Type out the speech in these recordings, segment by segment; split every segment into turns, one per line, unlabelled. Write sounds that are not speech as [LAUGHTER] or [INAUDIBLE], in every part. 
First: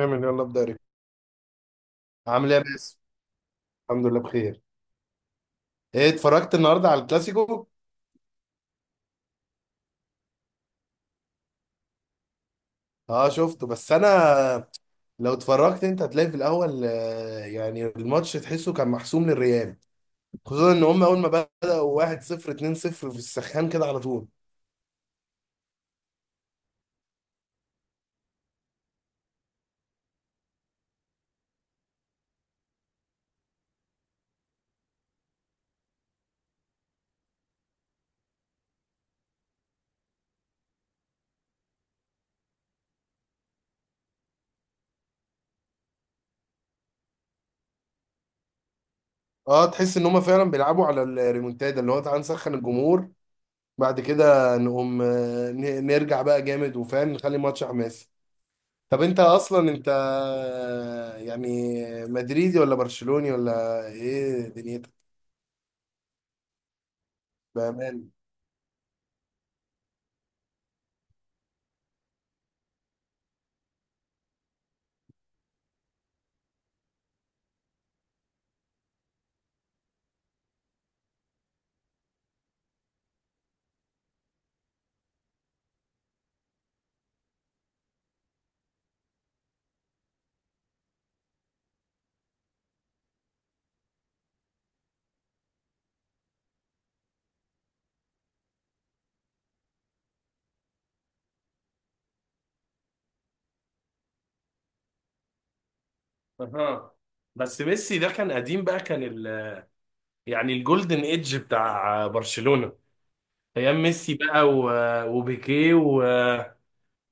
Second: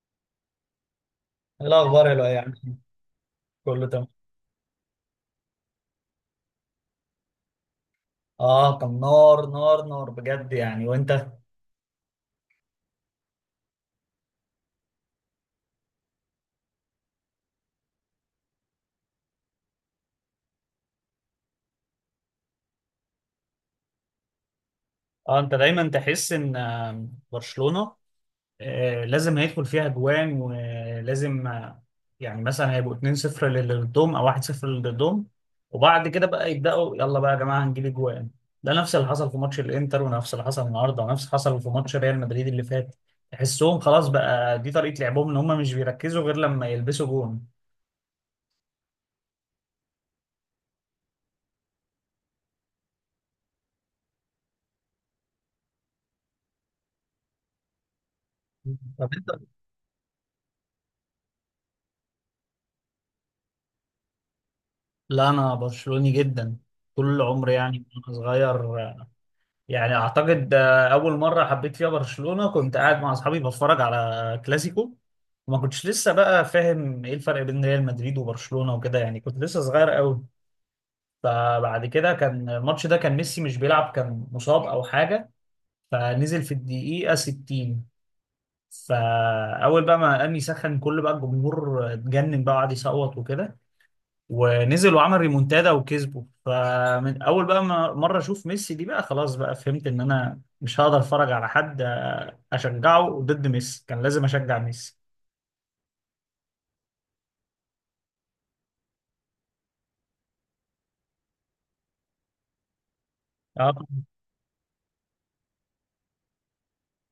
اعمل يلا ابدا ريكو.
إيه الاخبار يا لؤي
عامل
يعني؟
ايه يا باسم؟
كله تمام.
الحمد لله بخير. ايه، اتفرجت النهارده على الكلاسيكو؟
اه، كان نار نار نار بجد يعني، وانت؟
اه شفته، بس انا لو اتفرجت انت هتلاقي في الاول يعني الماتش تحسه كان محسوم للريال. خصوصا ان هم اول ما بدأوا 1-0، 2-0 في السخان كده على طول.
اه، انت دايما تحس ان برشلونة لازم هيدخل فيها جوان، ولازم يعني مثلا هيبقوا 2-0 للي ضدهم او 1-0 للي ضدهم، وبعد كده بقى يبداوا، يلا بقى يا جماعه هنجيب جوان. ده نفس اللي حصل في ماتش الانتر، ونفس اللي حصل النهارده، ونفس اللي حصل في ماتش ريال مدريد اللي فات. تحسهم خلاص بقى دي طريقه لعبهم، ان هم مش بيركزوا غير لما يلبسوا جون.
اه تحس ان هم فعلا بيلعبوا على الريمونتادا، اللي هو تعالى نسخن الجمهور، بعد كده نقوم نرجع بقى جامد وفاهم نخلي الماتش حماسي. طب انت
طب،
اصلا انت يعني مدريدي ولا برشلوني ولا ايه دنيتك؟
لا انا برشلوني جدا، طول عمري يعني من
بامان.
وانا صغير. يعني اعتقد اول مره حبيت فيها برشلونه كنت قاعد مع اصحابي بتفرج على كلاسيكو، وما كنتش لسه بقى فاهم ايه الفرق بين ريال مدريد وبرشلونه وكده، يعني كنت لسه صغير قوي. فبعد كده كان الماتش ده كان ميسي مش بيلعب، كان مصاب او حاجه، فنزل في الدقيقه 60. فاول بقى ما قام يسخن، كل بقى الجمهور اتجنن بقى وقعد يصوت وكده، ونزل وعمل ريمونتادا وكسبه. فمن اول بقى ما مره اشوف ميسي دي، بقى خلاص بقى فهمت ان انا مش هقدر اتفرج على حد اشجعه ضد ميسي، كان لازم اشجع ميسي.
اها. بس ميسي ده كان قديم بقى، كان يعني الجولدن ايدج بتاع برشلونة، ايام
اه.
ميسي بقى، وبيكيه،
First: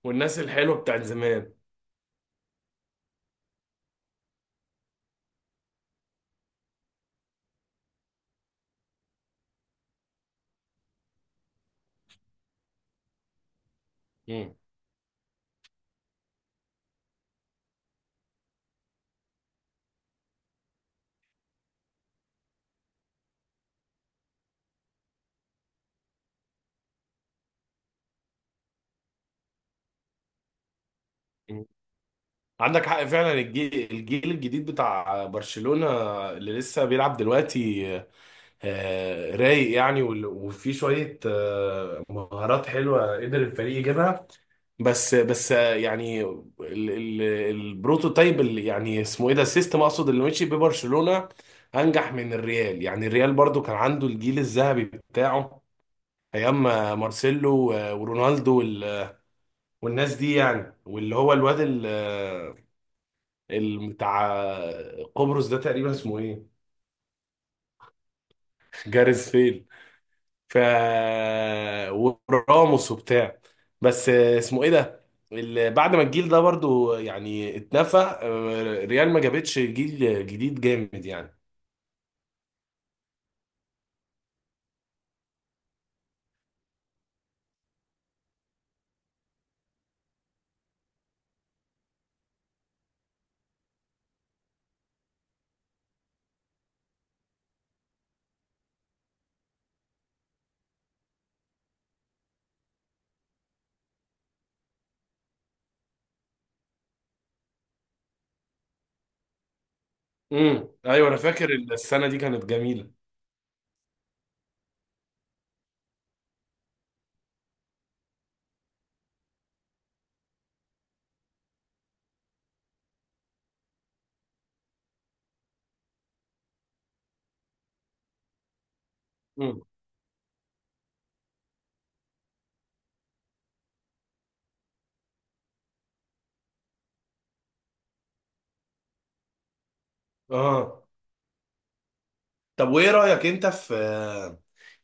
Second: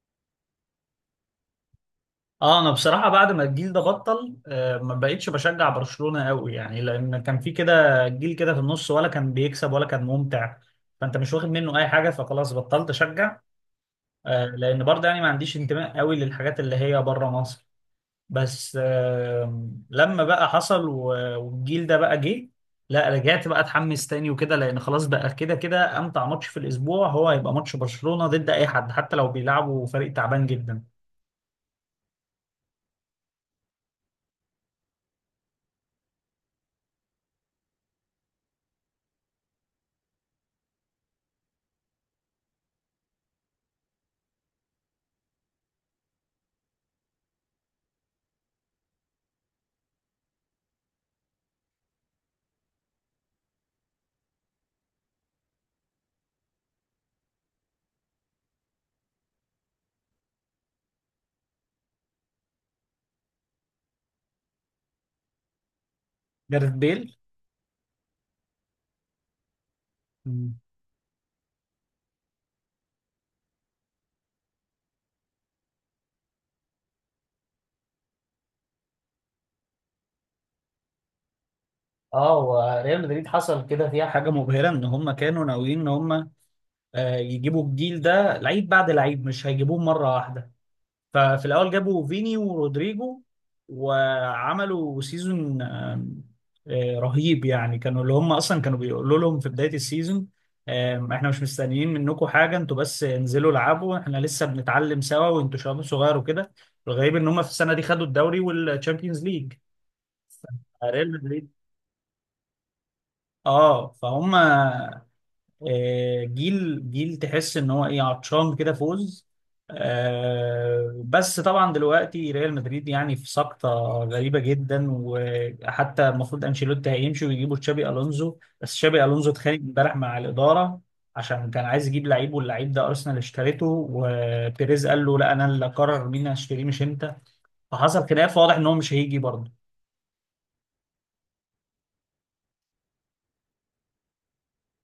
والناس الحلوة بتاعت زمان.
اه، انا بصراحه بعد ما الجيل ده بطل، ما بقتش بشجع برشلونه قوي يعني، لان كان في كده جيل كده في النص، ولا كان بيكسب ولا كان ممتع، فانت مش واخد منه اي حاجه، فخلاص بطلت اشجع.
مم.
لان برضه يعني ما عنديش انتماء قوي للحاجات اللي هي بره مصر. بس لما بقى حصل والجيل ده بقى جه، لا رجعت بقى اتحمس تاني وكده، لان خلاص بقى كده كده امتع ماتش في الاسبوع هو هيبقى ماتش برشلونة ضد اي حد، حتى لو بيلعبوا فريق تعبان جدا.
مم. عندك حق فعلا. الجيل الجديد بتاع برشلونة اللي لسه بيلعب دلوقتي رايق يعني، وفي شوية مهارات حلوة قدر الفريق يجيبها. بس يعني البروتوتايب اللي يعني اسمه ايه ده، السيستم اقصد، اللي مشي ببرشلونة انجح من الريال. يعني الريال برضو كان عنده الجيل الذهبي بتاعه، ايام مارسيلو ورونالدو، والناس دي، يعني واللي هو الواد بتاع قبرص ده، تقريبا اسمه ايه؟
جاريث بيل.
[LAUGHS] جاريث.
مم.
ف وراموس وبتاع، بس اسمه ايه ده؟ بعد ما الجيل ده برضو يعني اتنفى، ريال ما جابتش جيل جديد جامد يعني.
اه، وريال مدريد حصل كده فيها حاجه مبهره، ان هم كانوا ناويين ان هم يجيبوا الجيل ده لعيب بعد لعيب، مش هيجيبوه مره واحده. ففي الاول جابوا فيني ورودريجو، وعملوا سيزون رهيب يعني. كانوا اللي هم اصلا كانوا بيقولوا لهم في بدايه السيزون احنا مش مستنيين منكم حاجه، انتوا بس انزلوا العبوا، احنا لسه بنتعلم سوا وانتوا شباب صغير وكده. الغريب ان هم في السنه دي خدوا الدوري والتشامبيونز ليج.
ايوه
ريال
انا
مدريد.
فاكر السنه دي كانت جميله.
اه، فهم جيل جيل تحس ان هو ايه عطشان كده فوز. بس طبعا دلوقتي ريال مدريد يعني في سقطة غريبة جدا، وحتى المفروض انشيلوتي هيمشي ويجيبوا تشابي الونزو، بس تشابي الونزو اتخانق
امم
امبارح مع الإدارة، عشان كان عايز يجيب لعيب، واللعيب ده ارسنال اشتريته، وبيريز قال له لا انا اللي اقرر مين هشتريه مش انت. فحصل خلاف واضح ان هو مش هيجي برضه.
اه. طب وايه رأيك انت في،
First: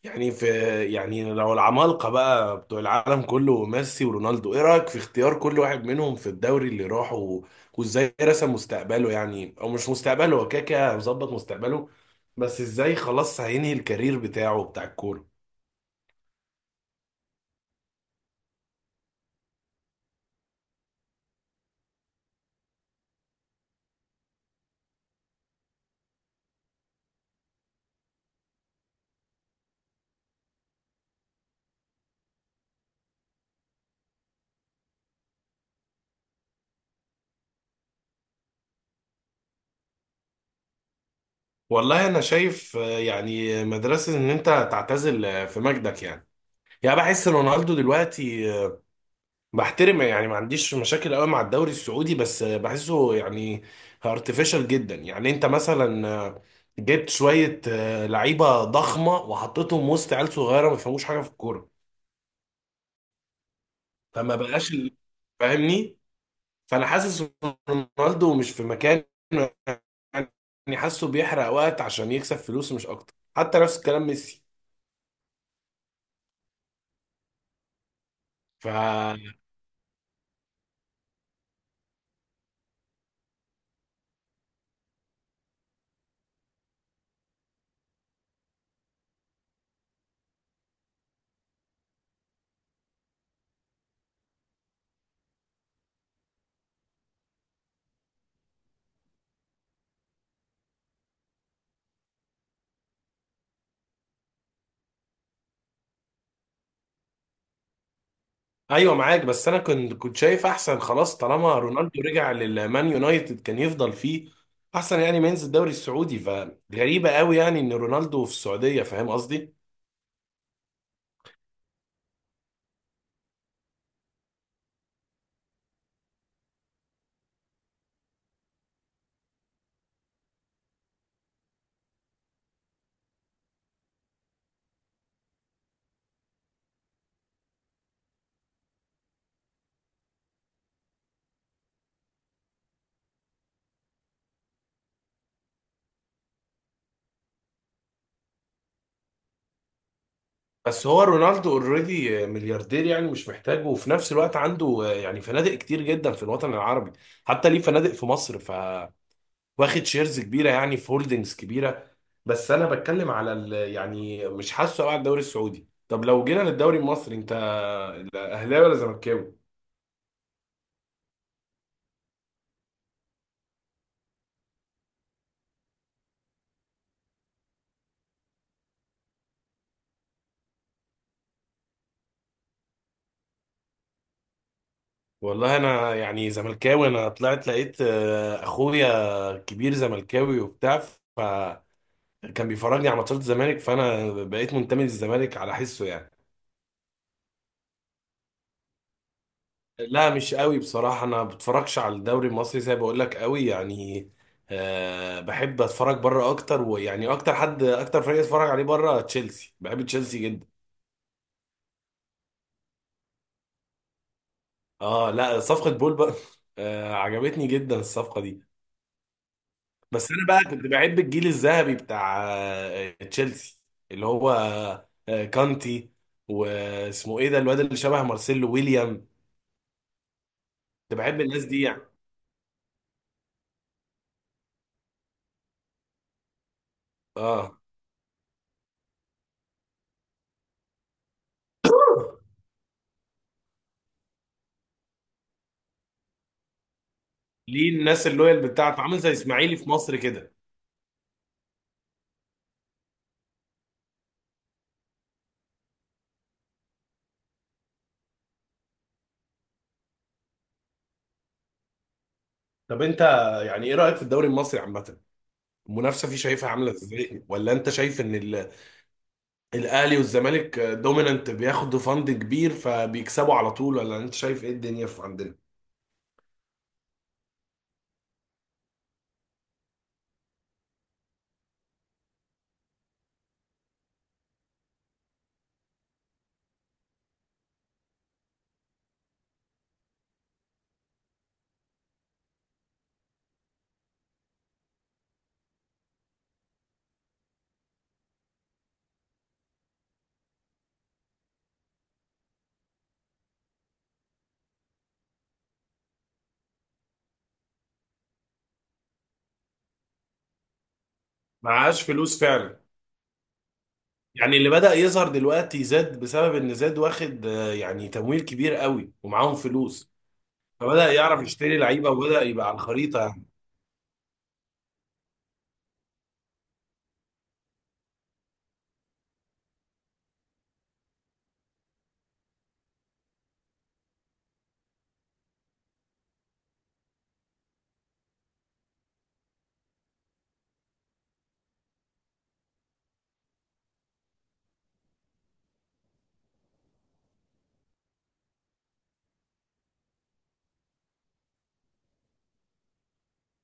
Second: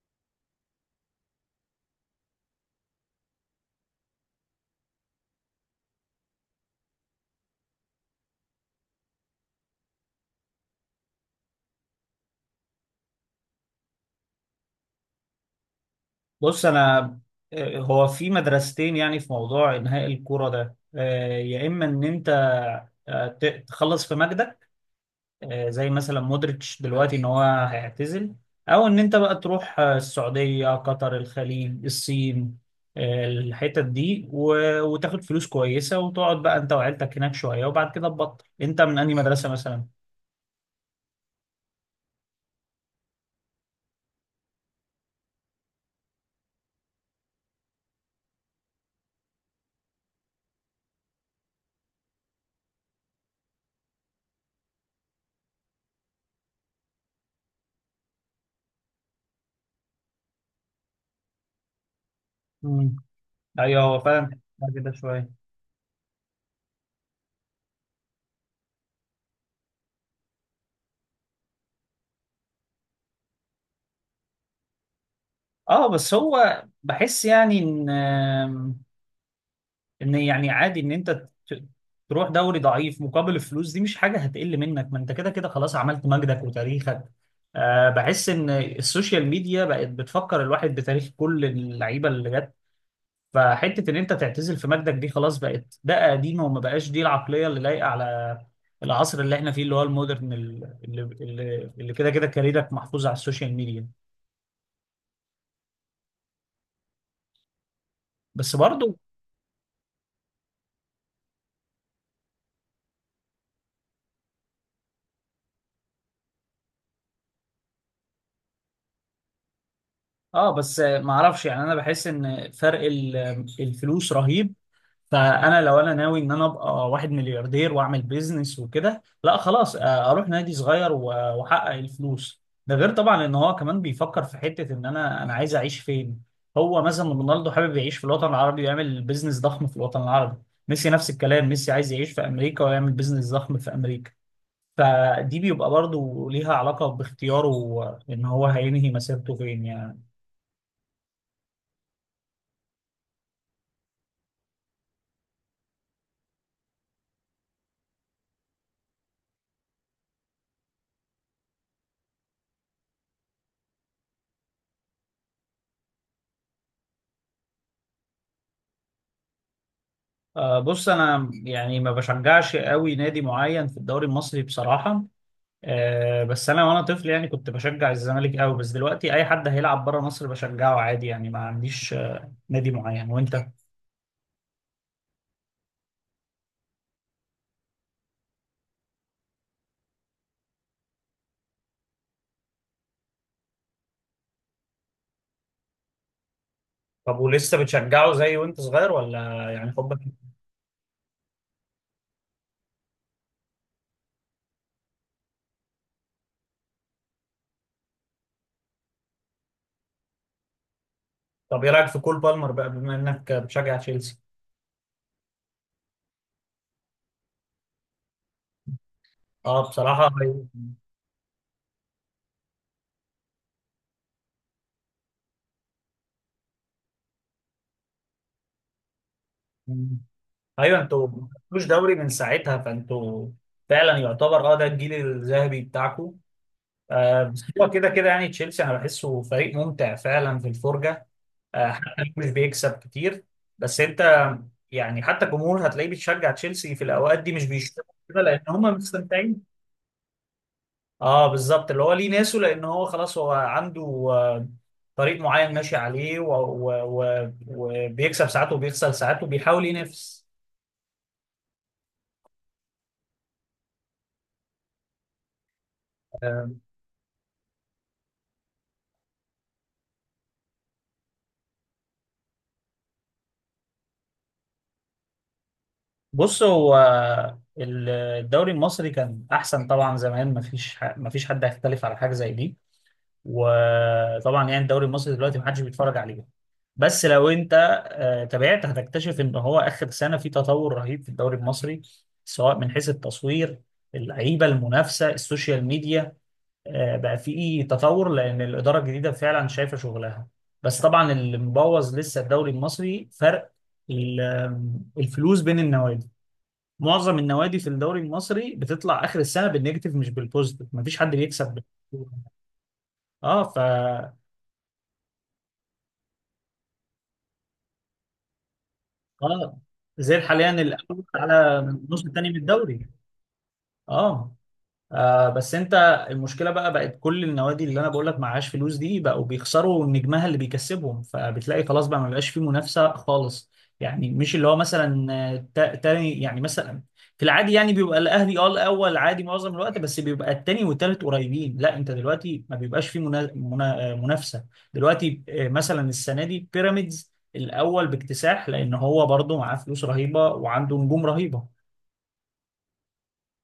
يعني في، يعني لو العمالقة بقى بتوع العالم كله ميسي ورونالدو، ايه رأيك في اختيار كل واحد منهم في الدوري اللي راحه، وازاي رسم مستقبله، يعني او مش مستقبله، هو كده كده مظبط مستقبله، بس ازاي خلاص هينهي الكارير بتاعه بتاع الكورة؟
بص انا هو في مدرستين يعني في موضوع انهاء الكوره ده. يا اما ان انت تخلص في مجدك، زي مثلا مودريتش دلوقتي ان هو هيعتزل. او ان انت بقى تروح السعوديه، قطر، الخليج، الصين، الحتت دي، وتاخد فلوس كويسه، وتقعد بقى انت وعيلتك هناك شويه، وبعد كده تبطل انت من انهي مدرسه مثلا.
والله انا شايف يعني مدرسة ان انت تعتزل في مجدك يعني. يعني بحس رونالدو دلوقتي بحترم، يعني ما عنديش مشاكل قوي مع الدوري السعودي، بس بحسه يعني ارتفيشال جدا. يعني انت مثلا جبت شوية لعيبة ضخمة وحطيتهم وسط عيال صغيرة ما بيفهموش حاجة في الكورة.
مم. ايوه، هو فعلا
فما بقاش
كده شويه.
فاهمني. فانا حاسس رونالدو مش في مكان، يعني حاسه بيحرق وقت عشان يكسب فلوس مش اكتر، حتى نفس الكلام ميسي.
اه، بس هو بحس يعني ان
ف
يعني عادي ان انت تروح دوري ضعيف مقابل الفلوس دي، مش حاجه هتقل منك، ما انت كده كده خلاص عملت مجدك وتاريخك. أه، بحس ان السوشيال ميديا بقت بتفكر الواحد بتاريخ كل اللعيبه اللي جت، فحته ان انت تعتزل في مجدك دي خلاص بقت ده قديمه، وما بقاش دي العقليه اللي لايقه على العصر اللي احنا فيه، اللي هو المودرن اللي كده كده كاريرك محفوظ على السوشيال ميديا. بس
ايوه
برضو.
معاك. بس انا كنت شايف احسن، خلاص طالما رونالدو رجع للمان يونايتد كان يفضل فيه احسن، يعني ما ينزل الدوري السعودي. فغريبه قوي يعني ان رونالدو في السعوديه، فاهم قصدي؟
اه، بس ما اعرفش يعني، انا بحس ان فرق الفلوس رهيب. فانا لو انا ناوي ان انا ابقى واحد ملياردير واعمل بيزنس وكده، لا خلاص، اروح نادي صغير واحقق الفلوس ده، غير طبعا ان هو كمان بيفكر في حتة ان انا عايز اعيش فين. هو مثلا رونالدو حابب يعيش في الوطن العربي ويعمل بيزنس ضخم في الوطن العربي. ميسي نفس الكلام، ميسي عايز يعيش في امريكا ويعمل بيزنس ضخم في امريكا. فدي بيبقى برضو ليها علاقة باختياره ان هو هينهي مسيرته فين يعني.
بس هو رونالدو اوريدي ملياردير، يعني مش محتاجه، وفي نفس الوقت عنده يعني فنادق كتير جدا في الوطن العربي، حتى ليه فنادق في مصر. واخد شيرز كبيره يعني، في هولدنجز كبيره. بس انا بتكلم على يعني مش حاسه قوي على الدوري السعودي. طب لو جينا للدوري المصري، انت اهلاوي ولا زملكاوي؟
بص انا يعني ما بشجعش قوي نادي معين في الدوري المصري بصراحة. بس انا وانا طفل يعني كنت بشجع الزمالك قوي، بس دلوقتي اي حد هيلعب بره مصر بشجعه عادي يعني، ما عنديش نادي معين. وانت؟
والله انا يعني زملكاوي، انا طلعت لقيت اخويا كبير زملكاوي وبتاع، فكان بيفرجني على ماتشات الزمالك، فانا بقيت منتمي للزمالك على حسه يعني.
طب، ولسه بتشجعه زي وانت صغير، ولا يعني حبك؟
لا مش قوي بصراحة، انا ما بتفرجش على الدوري المصري زي ما بقول لك قوي يعني. بحب اتفرج بره اكتر، ويعني اكتر حد اكتر فريق اتفرج عليه بره تشيلسي، بحب تشيلسي جدا.
طب، ايه رايك في كول بالمر بقى، بما انك بتشجع تشيلسي؟
اه لا، صفقة بول بقى [LAUGHS] عجبتني جدا الصفقة دي.
اه، بصراحه
بس انا بقى كنت بحب الجيل الذهبي بتاع تشيلسي، اللي هو كانتي، واسمه ايه ده الواد اللي شبه مارسيلو، ويليام.
ايوه،
كنت
انتوا
بحب
ما
الناس دي
خدتوش
يعني.
دوري من ساعتها، فانتوا فعلا يعتبر، اه ده الجيل الذهبي بتاعكم. آه، بس
اه،
هو كده كده يعني تشيلسي انا بحسه فريق ممتع فعلا في الفرجه، حتى لو مش بيكسب كتير. بس انت يعني حتى الجمهور هتلاقيه بيشجع تشيلسي في الاوقات دي، مش
ليه؟
بيشتغل
الناس
كده، لان
اللويال
هم
بتاعته، عامل زي
مستمتعين.
اسماعيلي في مصر كده.
اه، بالظبط، اللي هو ليه ناسه، لان هو خلاص هو عنده آه، طريق معين ماشي عليه وبيكسب ساعات وبيخسر ساعات وبيحاول ينافس.
طب انت، يعني ايه رايك في الدوري المصري عامه؟ المنافسه فيه شايفها
آه،
عامله ازاي؟ ولا انت شايف ان الاهلي والزمالك دومينانت، بياخدوا فند كبير فبيكسبوا على طول؟ ولا انت شايف ايه الدنيا في عندنا؟
بص، هو الدوري المصري كان احسن طبعا زمان، مفيش حد هيختلف على حاجه زي دي. وطبعا يعني الدوري المصري دلوقتي محدش بيتفرج عليه. بس لو انت تابعت هتكتشف ان هو اخر سنه في تطور رهيب في الدوري المصري، سواء من حيث التصوير، اللعيبه، المنافسه، السوشيال ميديا، بقى في تطور، لان الاداره الجديده فعلا شايفه شغلها. بس طبعا اللي مبوظ لسه الدوري المصري فرق ال- الفلوس بين النوادي. معظم النوادي في الدوري المصري بتطلع اخر السنه بالنيجاتيف مش بالبوزيتيف، مفيش حد بيكسب.
معهاش فلوس فعلا.
اه،
يعني اللي بدأ يظهر دلوقتي زاد، بسبب ان زاد واخد يعني تمويل كبير قوي ومعاهم
اه،
فلوس،
زي حاليا
فبدأ
الاول
يعرف يشتري
على
لعيبة
النص
وبدأ
الثاني من
يبقى على
الدوري.
الخريطة.
اه. آه، بس انت، المشكله بقى بقت كل النوادي اللي انا بقول لك معهاش فلوس دي بقوا بيخسروا نجمها اللي بيكسبهم، فبتلاقي خلاص بقى ما بقاش فيه منافسه خالص. يعني مش اللي هو مثلا تاني يعني مثلا، في العادي يعني بيبقى الاهلي اه الاول عادي معظم الوقت، بس بيبقى التاني والتالت قريبين، لا انت دلوقتي ما بيبقاش فيه منافسه. دلوقتي مثلا السنه دي بيراميدز الاول باكتساح، لان هو برضه معاه فلوس رهيبه وعنده نجوم رهيبه.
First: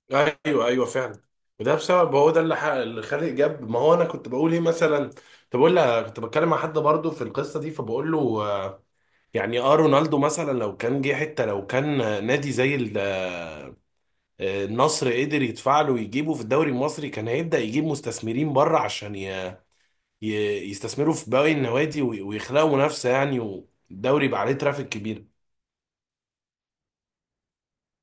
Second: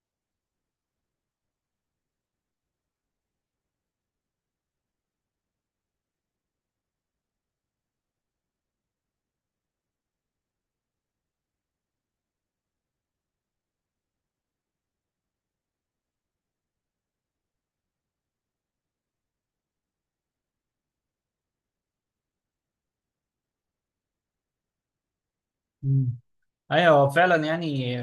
يعني ايوه ايوه فعلا. وده بسبب، هو ده اللي اللي خالق جاب. ما هو انا كنت بقول ايه مثلا، كنت بقول كنت بتكلم مع حد برضه في القصة دي، فبقول له آه، يعني، اه رونالدو مثلا لو كان جه حتة، لو كان نادي زي النصر، قدر يدفع له ويجيبه في الدوري المصري، كان هيبدأ يجيب مستثمرين بره عشان يستثمروا في باقي النوادي، ويخلقوا منافسة يعني، والدوري يبقى عليه ترافيك كبير.
ايوه، هو فعلا يعني.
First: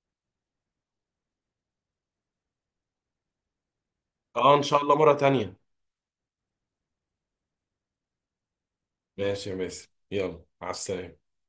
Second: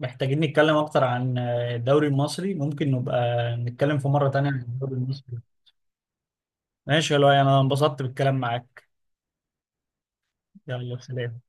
محتاجين نتكلم اكتر عن الدوري المصري، ممكن نبقى نتكلم في مرة تانية
اه
عن
ان شاء
الدوري
الله مرة
المصري.
تانية.
ماشي يا لؤي، انا انبسطت بالكلام معاك.
ماشي يا باسم، يلا مع
يلا،
السلامة.
سلام.